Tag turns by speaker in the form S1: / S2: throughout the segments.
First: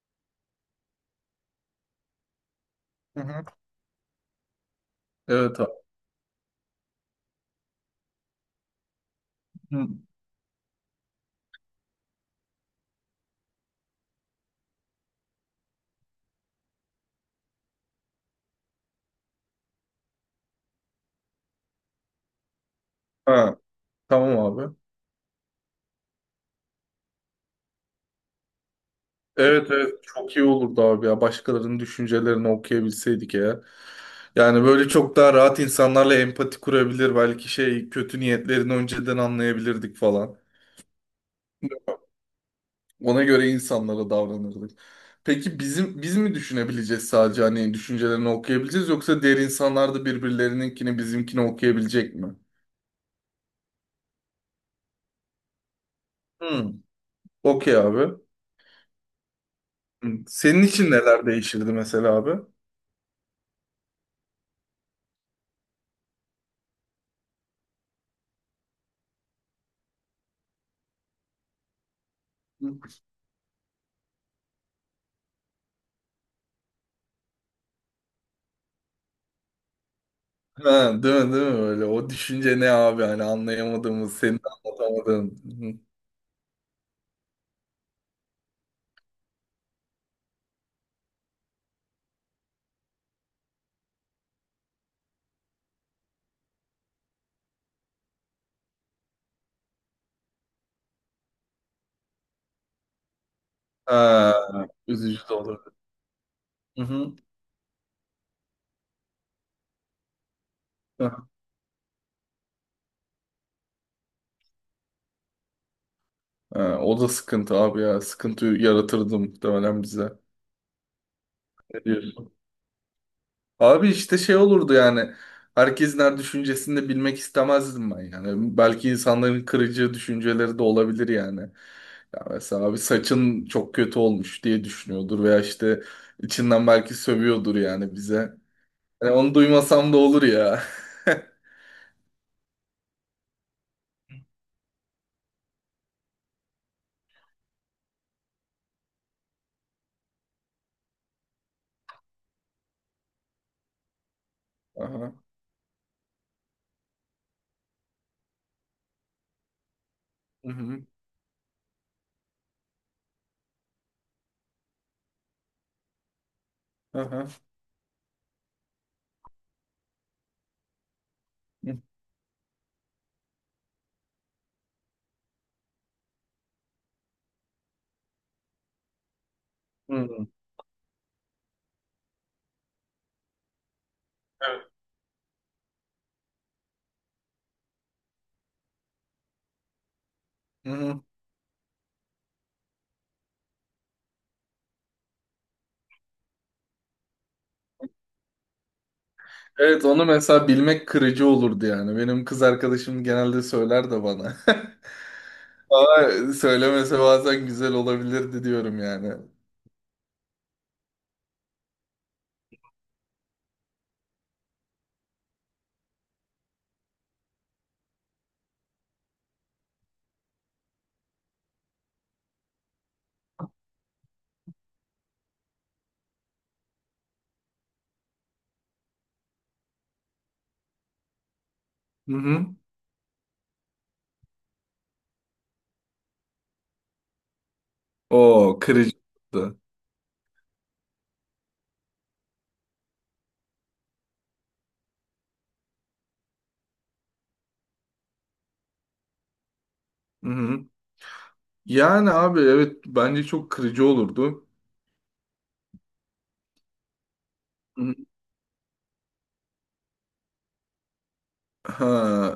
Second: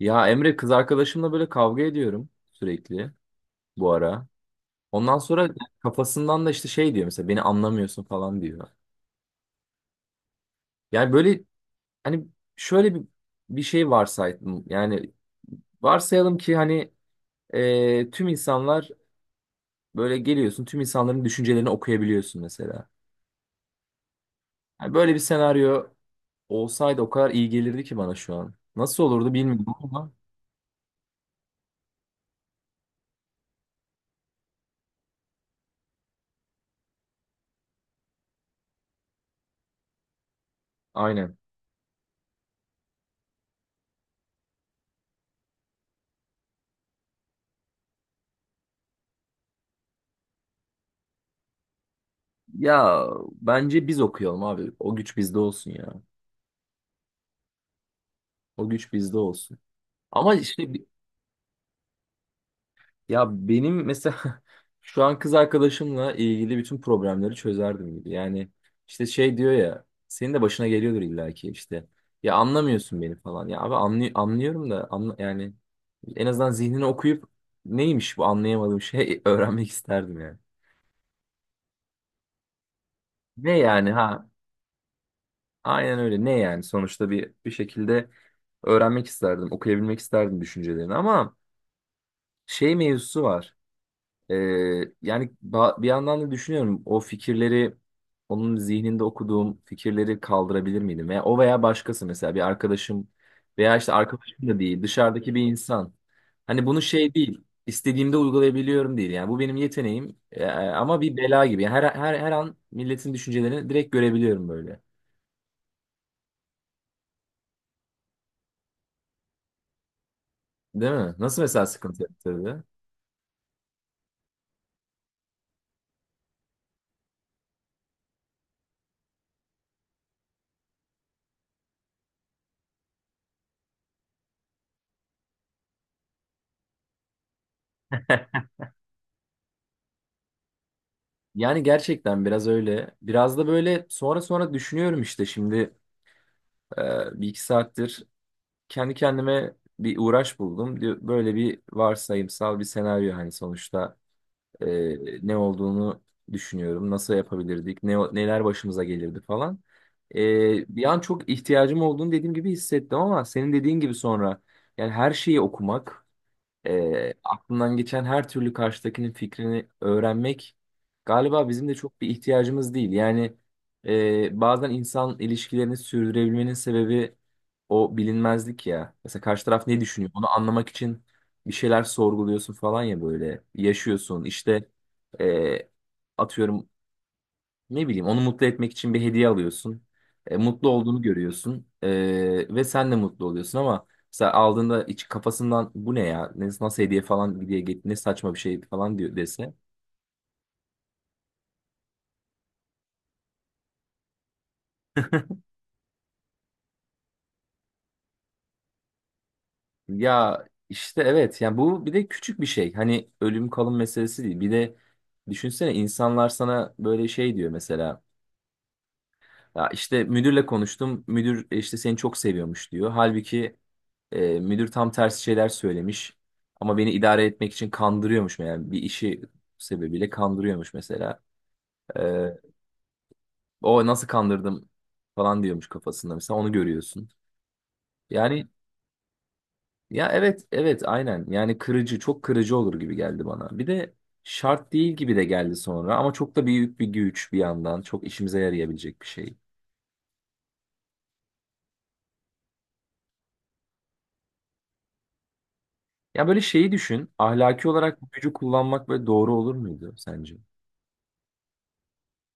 S1: Ya Emre, kız arkadaşımla böyle kavga ediyorum sürekli
S2: Hı hı.
S1: bu ara. Ondan sonra
S2: Evet abi.
S1: kafasından da işte şey diyor mesela, beni anlamıyorsun falan diyor.
S2: Hı.
S1: Yani böyle hani şöyle bir, bir şey varsaydım. Yani varsayalım ki hani tüm insanlar böyle geliyorsun, tüm insanların düşüncelerini okuyabiliyorsun mesela.
S2: Ha, tamam abi.
S1: Yani böyle bir senaryo olsaydı o kadar iyi gelirdi ki bana şu an. Nasıl olurdu bilmiyorum
S2: Evet, evet,
S1: ama
S2: çok iyi olurdu abi ya. Başkalarının düşüncelerini okuyabilseydik ya. Yani böyle çok daha rahat insanlarla empati kurabilir. Belki şey kötü niyetlerini önceden anlayabilirdik falan.
S1: aynen.
S2: Ona göre insanlara davranırdık. Peki bizim biz mi düşünebileceğiz sadece, hani düşüncelerini okuyabileceğiz, yoksa diğer insanlar da birbirlerininkini bizimkini okuyabilecek mi?
S1: Ya bence biz okuyalım abi. O güç bizde olsun ya.
S2: Hmm. Okey abi.
S1: O güç bizde olsun.
S2: Hmm.
S1: Ama
S2: Senin için neler değişirdi mesela abi?
S1: ya benim mesela şu an kız arkadaşımla ilgili bütün problemleri çözerdim gibi. Yani işte şey diyor ya, senin de başına geliyordur illaki işte. Ya anlamıyorsun beni falan. Ya abi, anlıyorum da, anla yani. En azından zihnini okuyup neymiş bu anlayamadığım şey öğrenmek isterdim yani.
S2: Ha, değil mi, değil mi öyle? O düşünce ne abi, hani
S1: Ne yani
S2: anlayamadığımız,
S1: ha?
S2: senin anlatamadığın. Hı.
S1: Aynen öyle. Ne yani? Sonuçta bir bir şekilde öğrenmek isterdim, okuyabilmek isterdim düşüncelerini, ama şey mevzusu var. Ee, Yani bir yandan da düşünüyorum, o fikirleri, onun zihninde okuduğum fikirleri kaldırabilir miydim? Veya o veya başkası, mesela bir arkadaşım veya işte
S2: Ha,
S1: arkadaşım da değil,
S2: üzücü
S1: dışarıdaki
S2: de
S1: bir
S2: olur.
S1: insan. Hani bunu şey
S2: Hı-hı.
S1: değil, istediğimde uygulayabiliyorum değil, yani bu benim yeteneğim. Ama bir
S2: Ha,
S1: bela gibi. Yani her an milletin düşüncelerini direkt görebiliyorum böyle.
S2: ha, o da sıkıntı abi ya. Sıkıntı yaratırdı muhtemelen bize.
S1: Değil mi? Nasıl mesela
S2: Ne
S1: sıkıntı
S2: diyorsun?
S1: yaptırdı?
S2: Abi işte şey olurdu yani. Herkesin her düşüncesini de bilmek istemezdim ben yani. Belki insanların kırıcı düşünceleri de olabilir yani. Ya mesela abi saçın çok kötü olmuş diye düşünüyordur veya işte içinden belki sövüyordur yani bize. Yani onu duymasam da olur ya.
S1: Yani gerçekten biraz öyle. Biraz da böyle sonra düşünüyorum, işte şimdi e, bir iki saattir kendi kendime bir uğraş buldum. Böyle bir varsayımsal bir senaryo, hani sonuçta e,
S2: Aha.
S1: ne olduğunu düşünüyorum. Nasıl yapabilirdik? Neler başımıza gelirdi falan.
S2: Hı
S1: E, bir
S2: hı.
S1: an çok ihtiyacım olduğunu, dediğim gibi, hissettim, ama senin dediğin gibi sonra yani her şeyi okumak,
S2: Aha.
S1: aklından geçen her türlü karşıdakinin fikrini öğrenmek galiba bizim de
S2: Hı
S1: çok bir ihtiyacımız değil. Yani bazen insan ilişkilerini sürdürebilmenin sebebi o bilinmezlik ya. Mesela karşı taraf ne düşünüyor,
S2: hı.
S1: onu anlamak için bir şeyler sorguluyorsun falan ya, böyle yaşıyorsun. İşte
S2: Evet.
S1: e, atıyorum, ne bileyim, onu mutlu etmek için bir hediye alıyorsun. E, mutlu
S2: Hı hı.
S1: olduğunu görüyorsun. E, ve sen de mutlu oluyorsun, ama mesela aldığında iç kafasından bu ne ya? Nasıl hediye falan diye, git ne saçma bir şey falan diyor dese.
S2: Evet, onu mesela bilmek kırıcı olurdu yani. Benim kız arkadaşım genelde söyler de bana. Ama söylemese bazen güzel olabilirdi diyorum yani.
S1: Ya işte evet, yani bu bir de küçük bir şey. Hani ölüm kalım meselesi değil. Bir de düşünsene, insanlar sana böyle şey diyor mesela. Ya işte müdürle konuştum. Müdür işte seni çok seviyormuş diyor. Halbuki müdür tam tersi şeyler söylemiş. Ama beni idare etmek için kandırıyormuş, yani bir işi sebebiyle kandırıyormuş mesela. Ee,
S2: Hı hı.
S1: O nasıl kandırdım falan diyormuş kafasında, mesela onu görüyorsun. Yani
S2: O kırıcı olurdu.
S1: ya evet, evet, aynen, yani kırıcı, çok kırıcı olur gibi geldi bana. Bir de şart değil gibi de geldi sonra, ama çok da büyük bir güç, bir yandan çok işimize yarayabilecek bir şey.
S2: Hı hı. Yani abi evet, bence çok kırıcı olurdu.
S1: Ya böyle şeyi düşün, ahlaki
S2: Hı hı.
S1: olarak bu gücü kullanmak böyle doğru olur muydu sence?
S2: Ha,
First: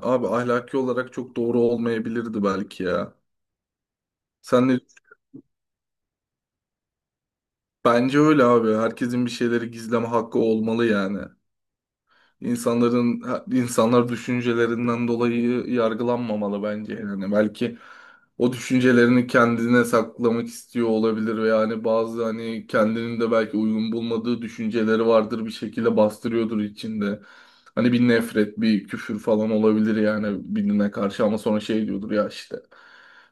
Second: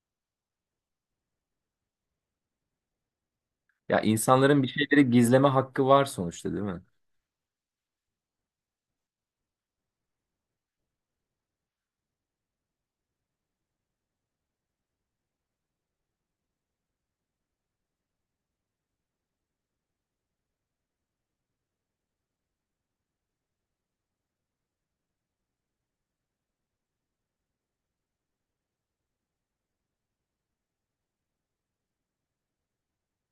S2: abi ahlaki olarak çok doğru olmayabilirdi belki ya.
S1: Ya insanların bir
S2: Sen de
S1: şeyleri gizleme hakkı var sonuçta, değil mi?
S2: bence öyle abi. Herkesin bir şeyleri gizleme hakkı olmalı yani. İnsanların insanlar düşüncelerinden dolayı yargılanmamalı bence. Yani belki o düşüncelerini kendine saklamak istiyor olabilir ve yani bazı hani kendinin de belki uygun bulmadığı düşünceleri vardır, bir şekilde bastırıyordur içinde. Hani bir nefret, bir küfür falan olabilir yani birine karşı, ama sonra şey diyordur ya işte,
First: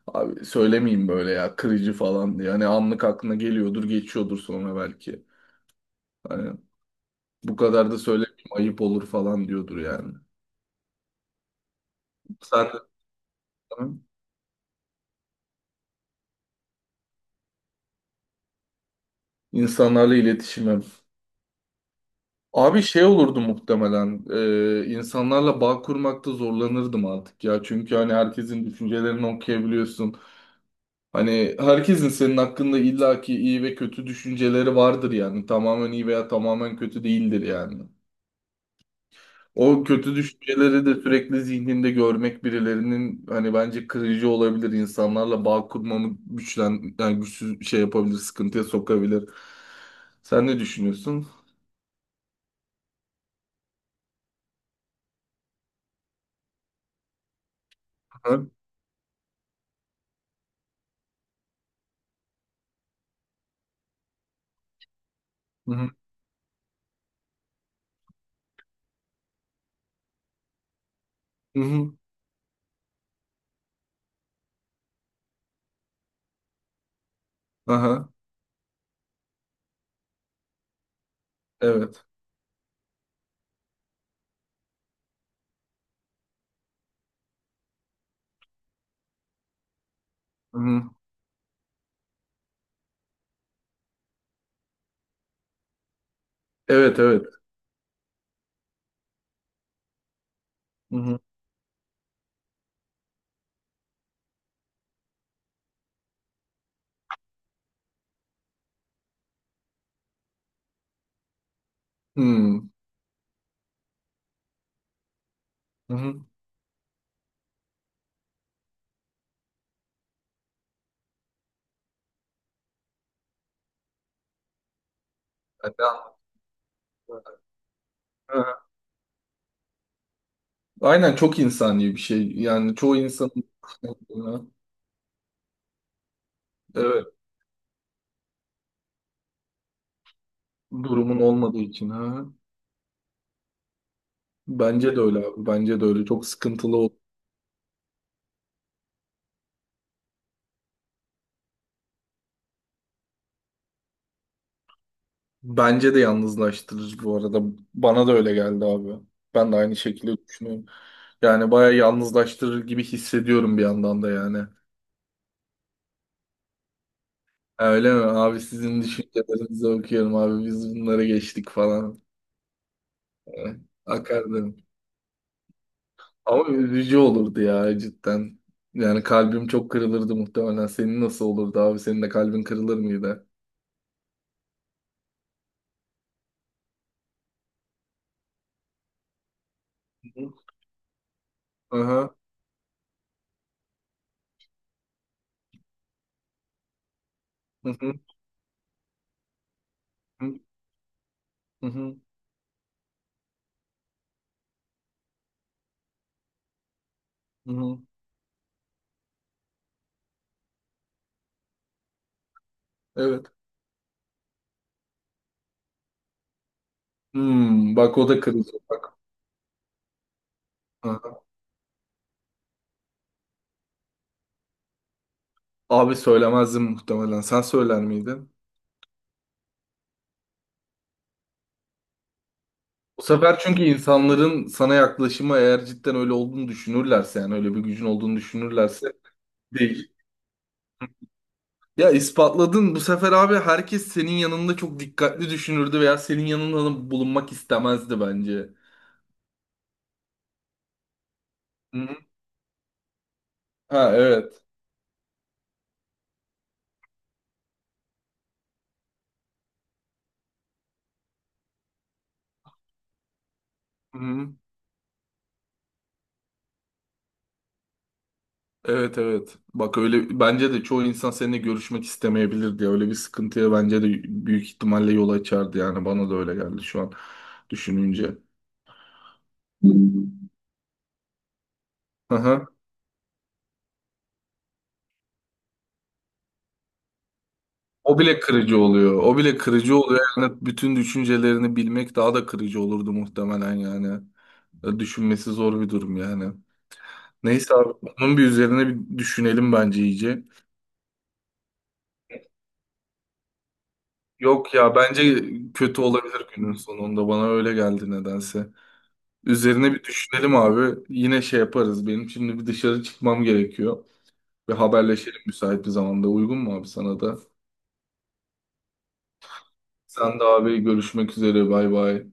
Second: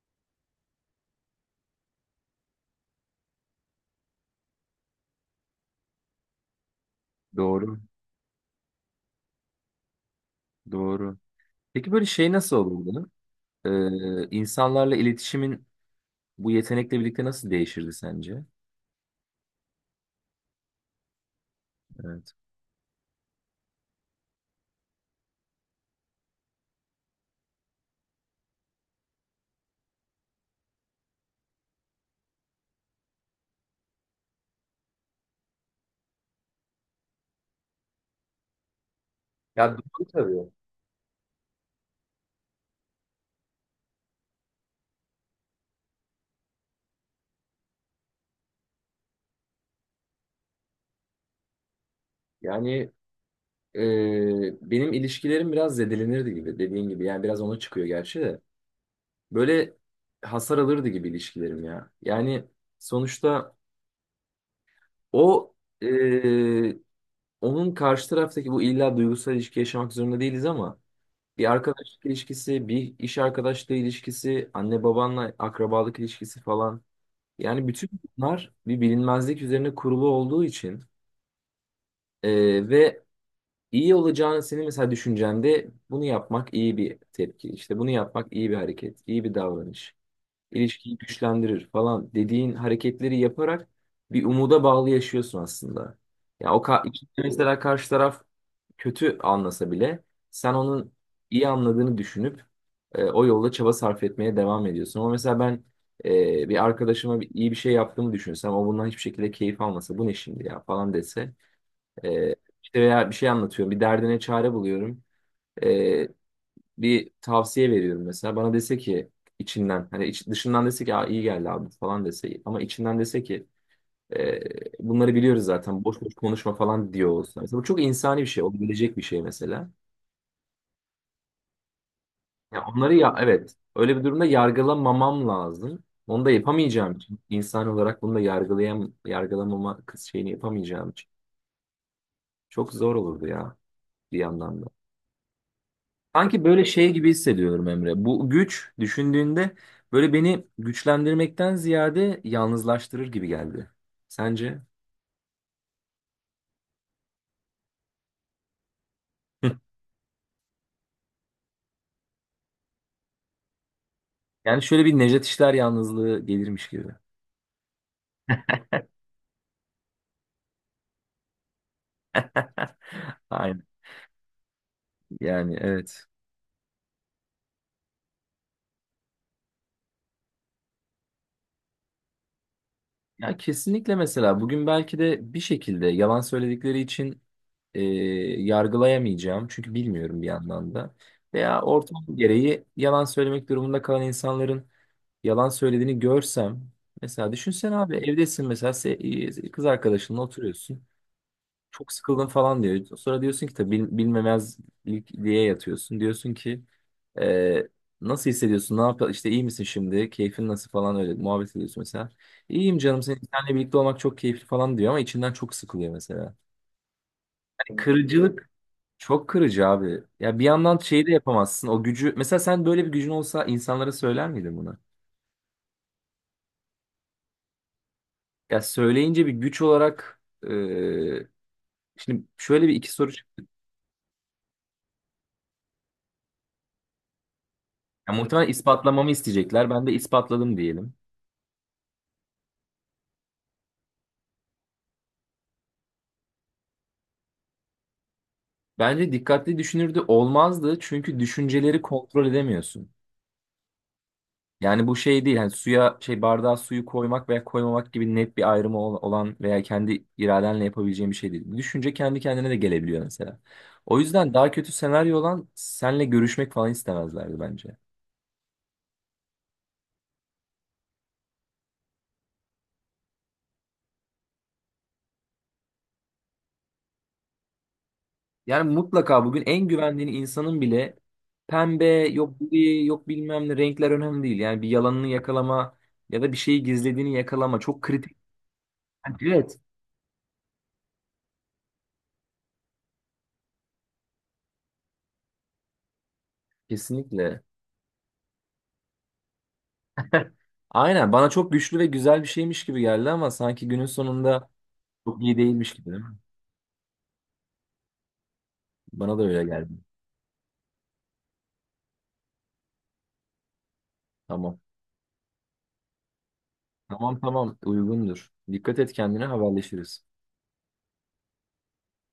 S2: abi söylemeyeyim, böyle ya kırıcı falan diye. Hani anlık aklına geliyordur, geçiyordur sonra belki. Hani bu
S1: Doğru,
S2: kadar da söylemeyeyim, ayıp olur falan diyordur yani.
S1: doğru. Peki böyle şey nasıl
S2: Sen de
S1: olurdu?
S2: canım.
S1: İnsanlarla iletişimin bu yetenekle birlikte nasıl değişirdi sence?
S2: İnsanlarla iletişimim.
S1: Evet.
S2: Abi şey olurdu muhtemelen. İnsanlarla bağ kurmakta zorlanırdım artık ya. Çünkü hani herkesin düşüncelerini okuyabiliyorsun. Hani herkesin senin hakkında illaki iyi ve kötü düşünceleri vardır yani. Tamamen iyi veya tamamen kötü değildir yani.
S1: Ya
S2: O
S1: doğru
S2: kötü
S1: tabii.
S2: düşünceleri de sürekli zihninde görmek birilerinin hani bence kırıcı olabilir. İnsanlarla bağ kurmamı yani güçsüz şey yapabilir, sıkıntıya sokabilir. Sen ne düşünüyorsun?
S1: Yani benim ilişkilerim biraz zedelenirdi gibi, dediğin gibi. Yani biraz ona çıkıyor gerçi de.
S2: Ha?
S1: Böyle hasar alırdı gibi ilişkilerim ya. Yani sonuçta o
S2: Hı
S1: e,
S2: hı.
S1: onun karşı taraftaki, bu illa duygusal ilişki yaşamak zorunda değiliz, ama bir
S2: Hı hı.
S1: arkadaşlık ilişkisi, bir iş arkadaşlığı ilişkisi, anne babanla akrabalık ilişkisi falan. Yani bütün
S2: Aha.
S1: bunlar bir bilinmezlik üzerine kurulu olduğu için
S2: Evet.
S1: ve iyi olacağını, senin mesela düşüncende bunu yapmak iyi bir tepki. İşte bunu yapmak iyi bir hareket, iyi bir davranış,
S2: Hı hı.
S1: ilişkiyi güçlendirir falan dediğin hareketleri yaparak bir umuda bağlı yaşıyorsun aslında. Ya
S2: Evet,
S1: içinde,
S2: evet.
S1: mesela karşı taraf kötü anlasa bile, sen onun
S2: Hı hı.
S1: iyi anladığını düşünüp o yolda çaba sarf etmeye devam ediyorsun. Ama mesela ben bir arkadaşıma bir, iyi bir şey yaptığımı düşünsem, o bundan hiçbir şekilde keyif almasa, bu ne şimdi ya falan dese, e,
S2: Hmm.
S1: işte veya bir şey anlatıyorum, bir derdine çare buluyorum,
S2: Hı
S1: E,
S2: hı.
S1: bir tavsiye veriyorum mesela, bana dese ki içinden, hani dışından dese ki, aa, iyi geldi abi falan dese, ama içinden dese ki e, bunları biliyoruz zaten, boş boş
S2: Yani.
S1: konuşma falan diyor olsa. Mesela bu çok insani bir
S2: Hı
S1: şey,
S2: hı.
S1: olabilecek bir şey mesela.
S2: Aynen, çok insani bir şey.
S1: Ya
S2: Yani
S1: onları,
S2: çoğu
S1: ya
S2: insanın,
S1: evet, öyle bir durumda yargılamamam lazım. Onu da yapamayacağım
S2: evet,
S1: için, insan olarak bunu da yargılamama kız şeyini yapamayacağım için
S2: durumun olmadığı için ha.
S1: çok zor olurdu ya, bir yandan da.
S2: Bence de öyle abi. Bence de öyle. Çok
S1: Sanki böyle
S2: sıkıntılı ol.
S1: şey gibi hissediyorum Emre. Bu güç, düşündüğünde böyle beni güçlendirmekten ziyade yalnızlaştırır gibi geldi. Sence?
S2: Bence de yalnızlaştırır bu arada. Bana da öyle geldi abi. Ben de aynı şekilde düşünüyorum. Yani bayağı yalnızlaştırır gibi hissediyorum bir yandan da yani.
S1: Yani şöyle bir Nejat İşler yalnızlığı gelirmiş gibi.
S2: Öyle mi? Abi sizin düşüncelerinizi okuyorum abi. Biz bunlara geçtik falan.
S1: Aynen.
S2: Akardım.
S1: Yani evet.
S2: Ama üzücü olurdu ya cidden. Yani kalbim çok kırılırdı muhtemelen. Senin nasıl olurdu abi? Senin de kalbin kırılır mıydı?
S1: Ya kesinlikle, mesela bugün belki de bir şekilde yalan söyledikleri için e, yargılayamayacağım. Çünkü
S2: Hı
S1: bilmiyorum bir
S2: hı.
S1: yandan da. Veya ortam
S2: Aha.
S1: gereği yalan söylemek durumunda kalan insanların yalan söylediğini görsem. Mesela
S2: Hı
S1: düşünsene
S2: hı.
S1: abi, evdesin mesela, kız arkadaşınla oturuyorsun.
S2: Hı
S1: Çok
S2: hı.
S1: sıkıldın falan diyor. Sonra diyorsun ki, tabii bilmemezlik diye yatıyorsun. Diyorsun ki
S2: Hı
S1: ee,
S2: hı.
S1: nasıl hissediyorsun? Ne yapıyor? İşte iyi misin şimdi? Keyfin nasıl falan, öyle muhabbet ediyorsun mesela. İyiyim canım, senin
S2: Evet.
S1: seninle birlikte olmak çok keyifli falan diyor, ama içinden çok sıkılıyor mesela. Yani
S2: Hmm, bak o da
S1: kırıcılık,
S2: kırılacak. Bak.
S1: çok kırıcı abi. Ya bir yandan şeyi de
S2: Aha.
S1: yapamazsın. O gücü, mesela sen böyle bir gücün olsa insanlara söyler miydin bunu?
S2: Abi söylemezdim muhtemelen. Sen söyler miydin?
S1: Ya söyleyince bir güç olarak e, şimdi şöyle bir iki
S2: Bu
S1: soru.
S2: sefer çünkü insanların sana yaklaşımı, eğer cidden öyle olduğunu düşünürlerse, yani öyle bir gücün
S1: Ya
S2: olduğunu
S1: muhtemelen
S2: düşünürlerse
S1: ispatlamamı isteyecekler. Ben
S2: değişir.
S1: de ispatladım diyelim.
S2: Ya ispatladın, bu sefer abi herkes senin yanında çok dikkatli düşünürdü veya senin yanında bulunmak istemezdi bence.
S1: Bence dikkatli düşünürdü, olmazdı, çünkü
S2: Hı
S1: düşünceleri
S2: hı.
S1: kontrol edemiyorsun.
S2: Ha, evet.
S1: Yani bu şey değil. Hani suya şey, bardağa suyu koymak veya koymamak gibi net bir ayrımı olan veya kendi iradenle yapabileceğin bir şey değil. Düşünce kendi kendine de gelebiliyor mesela.
S2: Hı
S1: O
S2: hı.
S1: yüzden daha kötü senaryo, olan senle görüşmek falan istemezlerdi bence.
S2: Evet, evet. Bak öyle, bence de çoğu insan seninle görüşmek istemeyebilirdi ya. Öyle bir sıkıntıya bence de büyük ihtimalle yol açardı yani, bana da öyle geldi şu an düşününce.
S1: Yani mutlaka bugün en güvendiğin insanın bile pembe,
S2: Hı
S1: yok
S2: hı.
S1: gri, yok bilmem ne, renkler önemli değil. Yani bir yalanını yakalama ya da bir şeyi gizlediğini yakalama çok
S2: O
S1: kritik.
S2: bile kırıcı oluyor. O
S1: Yani
S2: bile
S1: evet.
S2: kırıcı oluyor. Yani bütün düşüncelerini bilmek daha da kırıcı olurdu muhtemelen yani. Düşünmesi zor bir durum yani.
S1: Kesinlikle.
S2: Neyse abi, onun bir üzerine bir düşünelim bence iyice.
S1: Aynen bana çok güçlü ve güzel bir şeymiş gibi geldi, ama sanki günün sonunda
S2: Yok ya, bence
S1: çok iyi değilmiş
S2: kötü
S1: gibi, değil mi?
S2: olabilir günün sonunda, bana öyle geldi nedense.
S1: Bana da öyle geldi.
S2: Üzerine bir düşünelim abi. Yine şey yaparız. Benim şimdi bir dışarı çıkmam gerekiyor. Ve
S1: Tamam.
S2: haberleşelim müsait bir zamanda. Uygun mu abi sana da?
S1: Tamam, tamam, uygundur. Dikkat et kendine, haberleşiriz.
S2: Sen de abi, görüşmek üzere. Bay bay.